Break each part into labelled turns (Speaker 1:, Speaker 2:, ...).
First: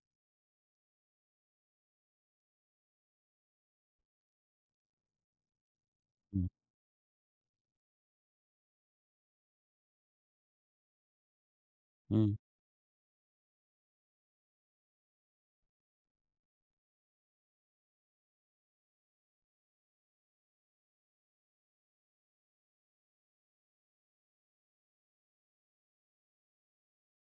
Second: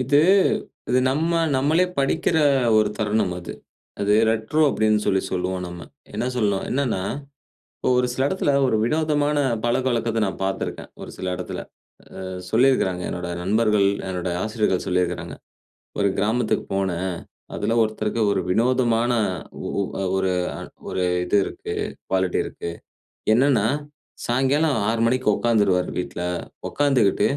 Speaker 1: இது, இது நம்ம நம்மளே படிக்கிற ஒரு தருணம் அது. அது ரெட்ரோ அப்பிடின்னு சொல்லி சொல்லுவோம் நம்ம. என்ன
Speaker 2: ம்.
Speaker 1: சொல்லணும்? என்னன்னா, இப்ப ஒரு சில இடத்துல ஒரு வினோதமான பழக்கவழக்கத்த நான் பார்த்துருக்கேன். ஒரு சில இடத்துல, அ
Speaker 2: ம்.
Speaker 1: சொல்லியிருக்கிறாங்க என்னோட நண்பர்கள், என்னோட ஆசிரியர்கள் சொல்லியிருக்கிறாங்க. ஒரு கிராமத்துக்கு போனேன், அதில ஒருத்தருக்கு ஒரு வினோதமான ஒ ஒ ஒரு ஒரு இது இருக்கு, குவாலிட்டி இருக்கு. என்னென்னா, சாயங்காலம் 6:00 மணிக்கு உட்கார்ந்துருவாரு வீட்ல. உட்கார்ந்துக்கிட்டு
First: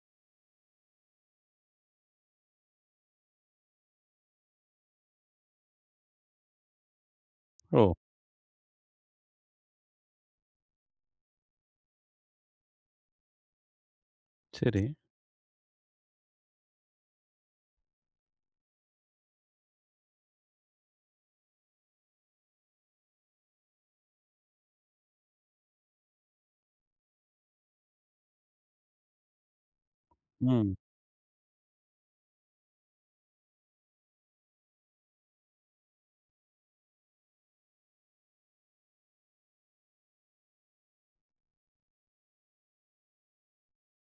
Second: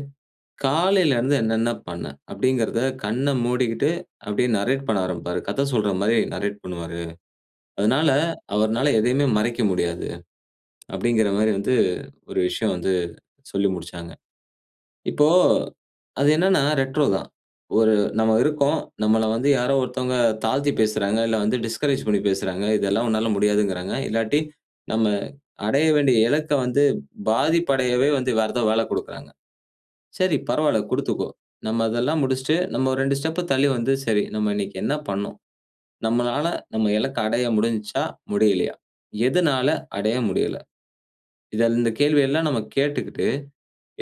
Speaker 1: காலையில இருந்து என்னென்ன பண்ண? அப்பிடிங்கிறத கண்ண மூடிக்கிட்டு அப்பிடியே நரேட் பண்ண ஆரம்பிப்பாரு. கத சொல்றமாரி நரேட் பண்ணுவாரு.
Speaker 2: ஓ!
Speaker 1: அதனால, அவருனால எதையுமே மறைக்க முடியாது. அப்பிடிங்கிறமாரி வந்து ஒரு விஷயம் வந்து சொல்லி முடிச்சாங்க.
Speaker 2: சரி.
Speaker 1: இப்போ அது என்னென்னா ரெட்ரோ தான். ஒரு நம்ம இருக்கோம், நம்மள வந்து யாரோ ஒருத்தவுங்க தாழ்த்தி பேசுறாங்க, இல்ல வந்து டிஸ்கரேஜ் பண்ணி பேசுறாங்க, இதெல்லாம் உன்னால முடியாதுகிறாங்க, இல்லாட்டி நம்ம அடைய வேண்டிய இலக்க வந்து, பாதிப்பு அடையவே வந்து வேற ஏதாவது வேல கொடுக்கிறாங்க. சரி
Speaker 2: ம்.
Speaker 1: பரவாயில்ல குடுத்துக்கோ. நம்ம அதெல்லாம் முடிச்சிட்டு, நம்ம 2 ஸ்டெப் தள்ளி வந்து சரி, நம்ம இன்னக்கி என்ன பண்ணோம்? நம்மளால நம்ம இலக்க அடைய முடிஞ்சா? முடியலயா? எதனால அடைய முடியல? இத இந்த கேள்வி எல்லாம் நம்ம கேட்டுக்கிட்டு,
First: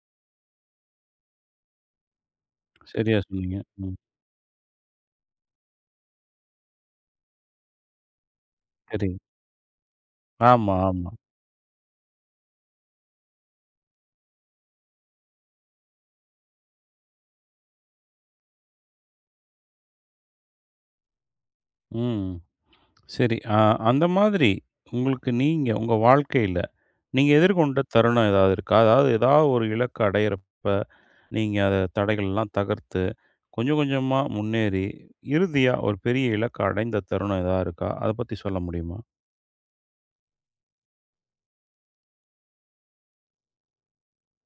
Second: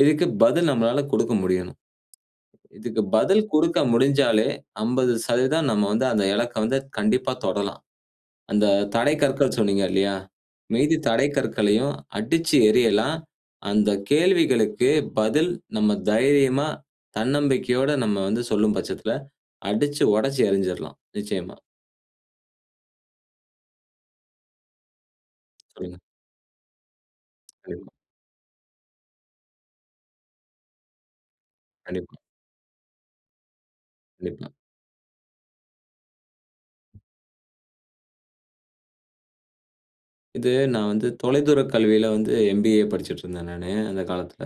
Speaker 1: இதுக்கு பதில் நம்மளால கொடுக்க முடியணும். இதுக்கு
Speaker 2: சரியா
Speaker 1: பதில்
Speaker 2: சொன்னீங்க.
Speaker 1: கொடுக்க
Speaker 2: ம்.
Speaker 1: முடிஞ்சாலே 50% நம்ம வந்து அந்த இலக்க வந்து கண்டிப்பா தொடலாம். அந்த தடை
Speaker 2: சரி.
Speaker 1: கற்கள் சொன்னீங்க இல்லயா!
Speaker 2: ஆமா,
Speaker 1: மீதி
Speaker 2: ஆமா.
Speaker 1: தடை கற்களையும் அடிச்சு எறியலாம், அந்த கேள்விகளுக்கு பதில் நம்ம தைரியமா, தன்னம்பிக்கையோட நம்ம வந்து சொல்லும் பட்சத்தில, அடிச்சு உடச்சு எறிஞ்சிர்லாம் நிச்சயமா.
Speaker 2: ம். சரி. ஆ அந்த மாதிரி, உங்களுக்கு நீங்க, உங்க
Speaker 1: சொல்லுங்க.
Speaker 2: வாழ்க்கையில, நீங்க எதிர்கொண்ட
Speaker 1: [unintelligible]
Speaker 2: தருணம் ஏதாவது இருக்கா? அதாவது, எதாவது ஒரு இலக்கு அடையிறப்ப, நீங்க அத
Speaker 1: கண்டிப்பா.
Speaker 2: தடைகள்லாம் தகர்த்து, கொஞ்சம் கொஞ்சமா
Speaker 1: கண்டிப்பா.
Speaker 2: முன்னேறி, இறுதியா ஒரு பெரிய இலக்க அடைந்த தருணம் எதா இருக்கா? அத பத்தி சொல்ல முடியுமா?
Speaker 1: இது நான் வந்து தொலைதூரக் கல்வியில வந்து எம்.பி.ஏ படிச்சுட்ருந்தேன் நானு. அந்த காலத்தில.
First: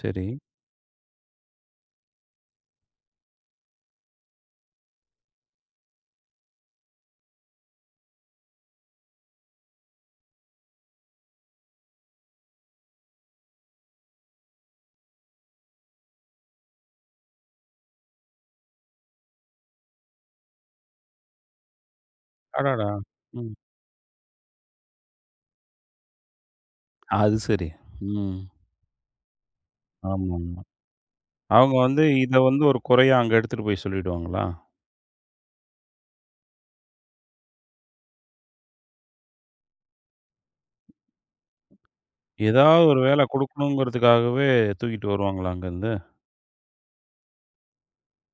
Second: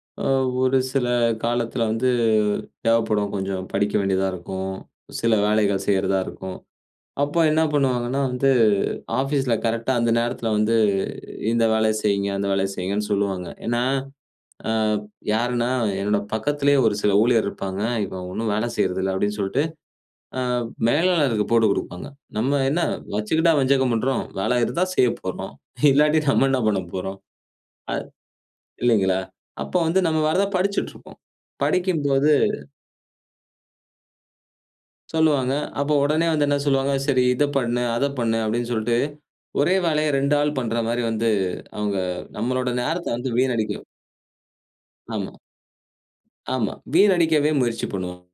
Speaker 2: சரி.
Speaker 1: ஆ ஒரு சில காலத்தில வந்து தேவைப்படும், கொஞ்சம் படிக்க வேண்டியதா இருக்கும், சில வேலைகள் செய்றதா இருக்கும், அப்ப என்ன பண்ணுவாங்கன்னா வந்து, ஆஃபீஸ்ல கரெக்ட்டா அந்த நேரத்தில வந்து, இந்த வேலைய செய்யிங்க, அந்த வேலைய செய்யிங்கன்னு சொல்லுவாங்க. ஏனா, அ யாருன்னா என்னோட பக்கத்திலேயே ஒரு சில ஊழியர் இருப்பாங்க, இவன் ஒண்ணும் வேல செய்றதில்ல அப்பிடின்னு சொல்ட்டு, ஆ மேலாளருக்கு போட்டு கொடுப்பாங்க, நம்ம என்ன
Speaker 2: அடடா! ம்.
Speaker 1: வச்சுக்கிட்டா வஞ்சகம் பண்றோம்! வேல இருந்தா செய்யப் போறோம், இல்லாட்டி நம்ம என்ன பண்ணப்போறோம்
Speaker 2: அது சரி.
Speaker 1: ஆ,
Speaker 2: ம்.
Speaker 1: இல்லேங்களா! அப்போ வந்து நம்ம
Speaker 2: ஆமா,
Speaker 1: வேற எதா
Speaker 2: ஆமா.
Speaker 1: படிச்சிட்டு இருப்போம்
Speaker 2: அவுங்க வந்து
Speaker 1: படிக்கும்போது
Speaker 2: இத வந்து ஒரு குறையா அங்க எடுத்துட்டு போய் சொல்லிடுவாங்களா?
Speaker 1: சொல்லுவாங்க, அப்போ உடனே வந்து என்ன சொல்லுவாங்க, சரி இத பண்ணு. அத பண்ணு அப்பபிடின்னு சொல்லிட்டு, ஒரே வேலைய 2 ஆள் பண்றமாரி வந்து, அவுங்க நம்மளோட
Speaker 2: ஏதாவது 1
Speaker 1: நேரத்த
Speaker 2: வேலை
Speaker 1: வந்து வீணடிக்கும்.
Speaker 2: கொடுக்கணுங்கிறதுக்காகவே, தூக்கிட்டு
Speaker 1: ஆமா.
Speaker 2: வருவாங்களா! அங்கருந்து?
Speaker 1: ஆமா. வீண் அடிக்கவே முயற்சி பண்ணுவாங்க.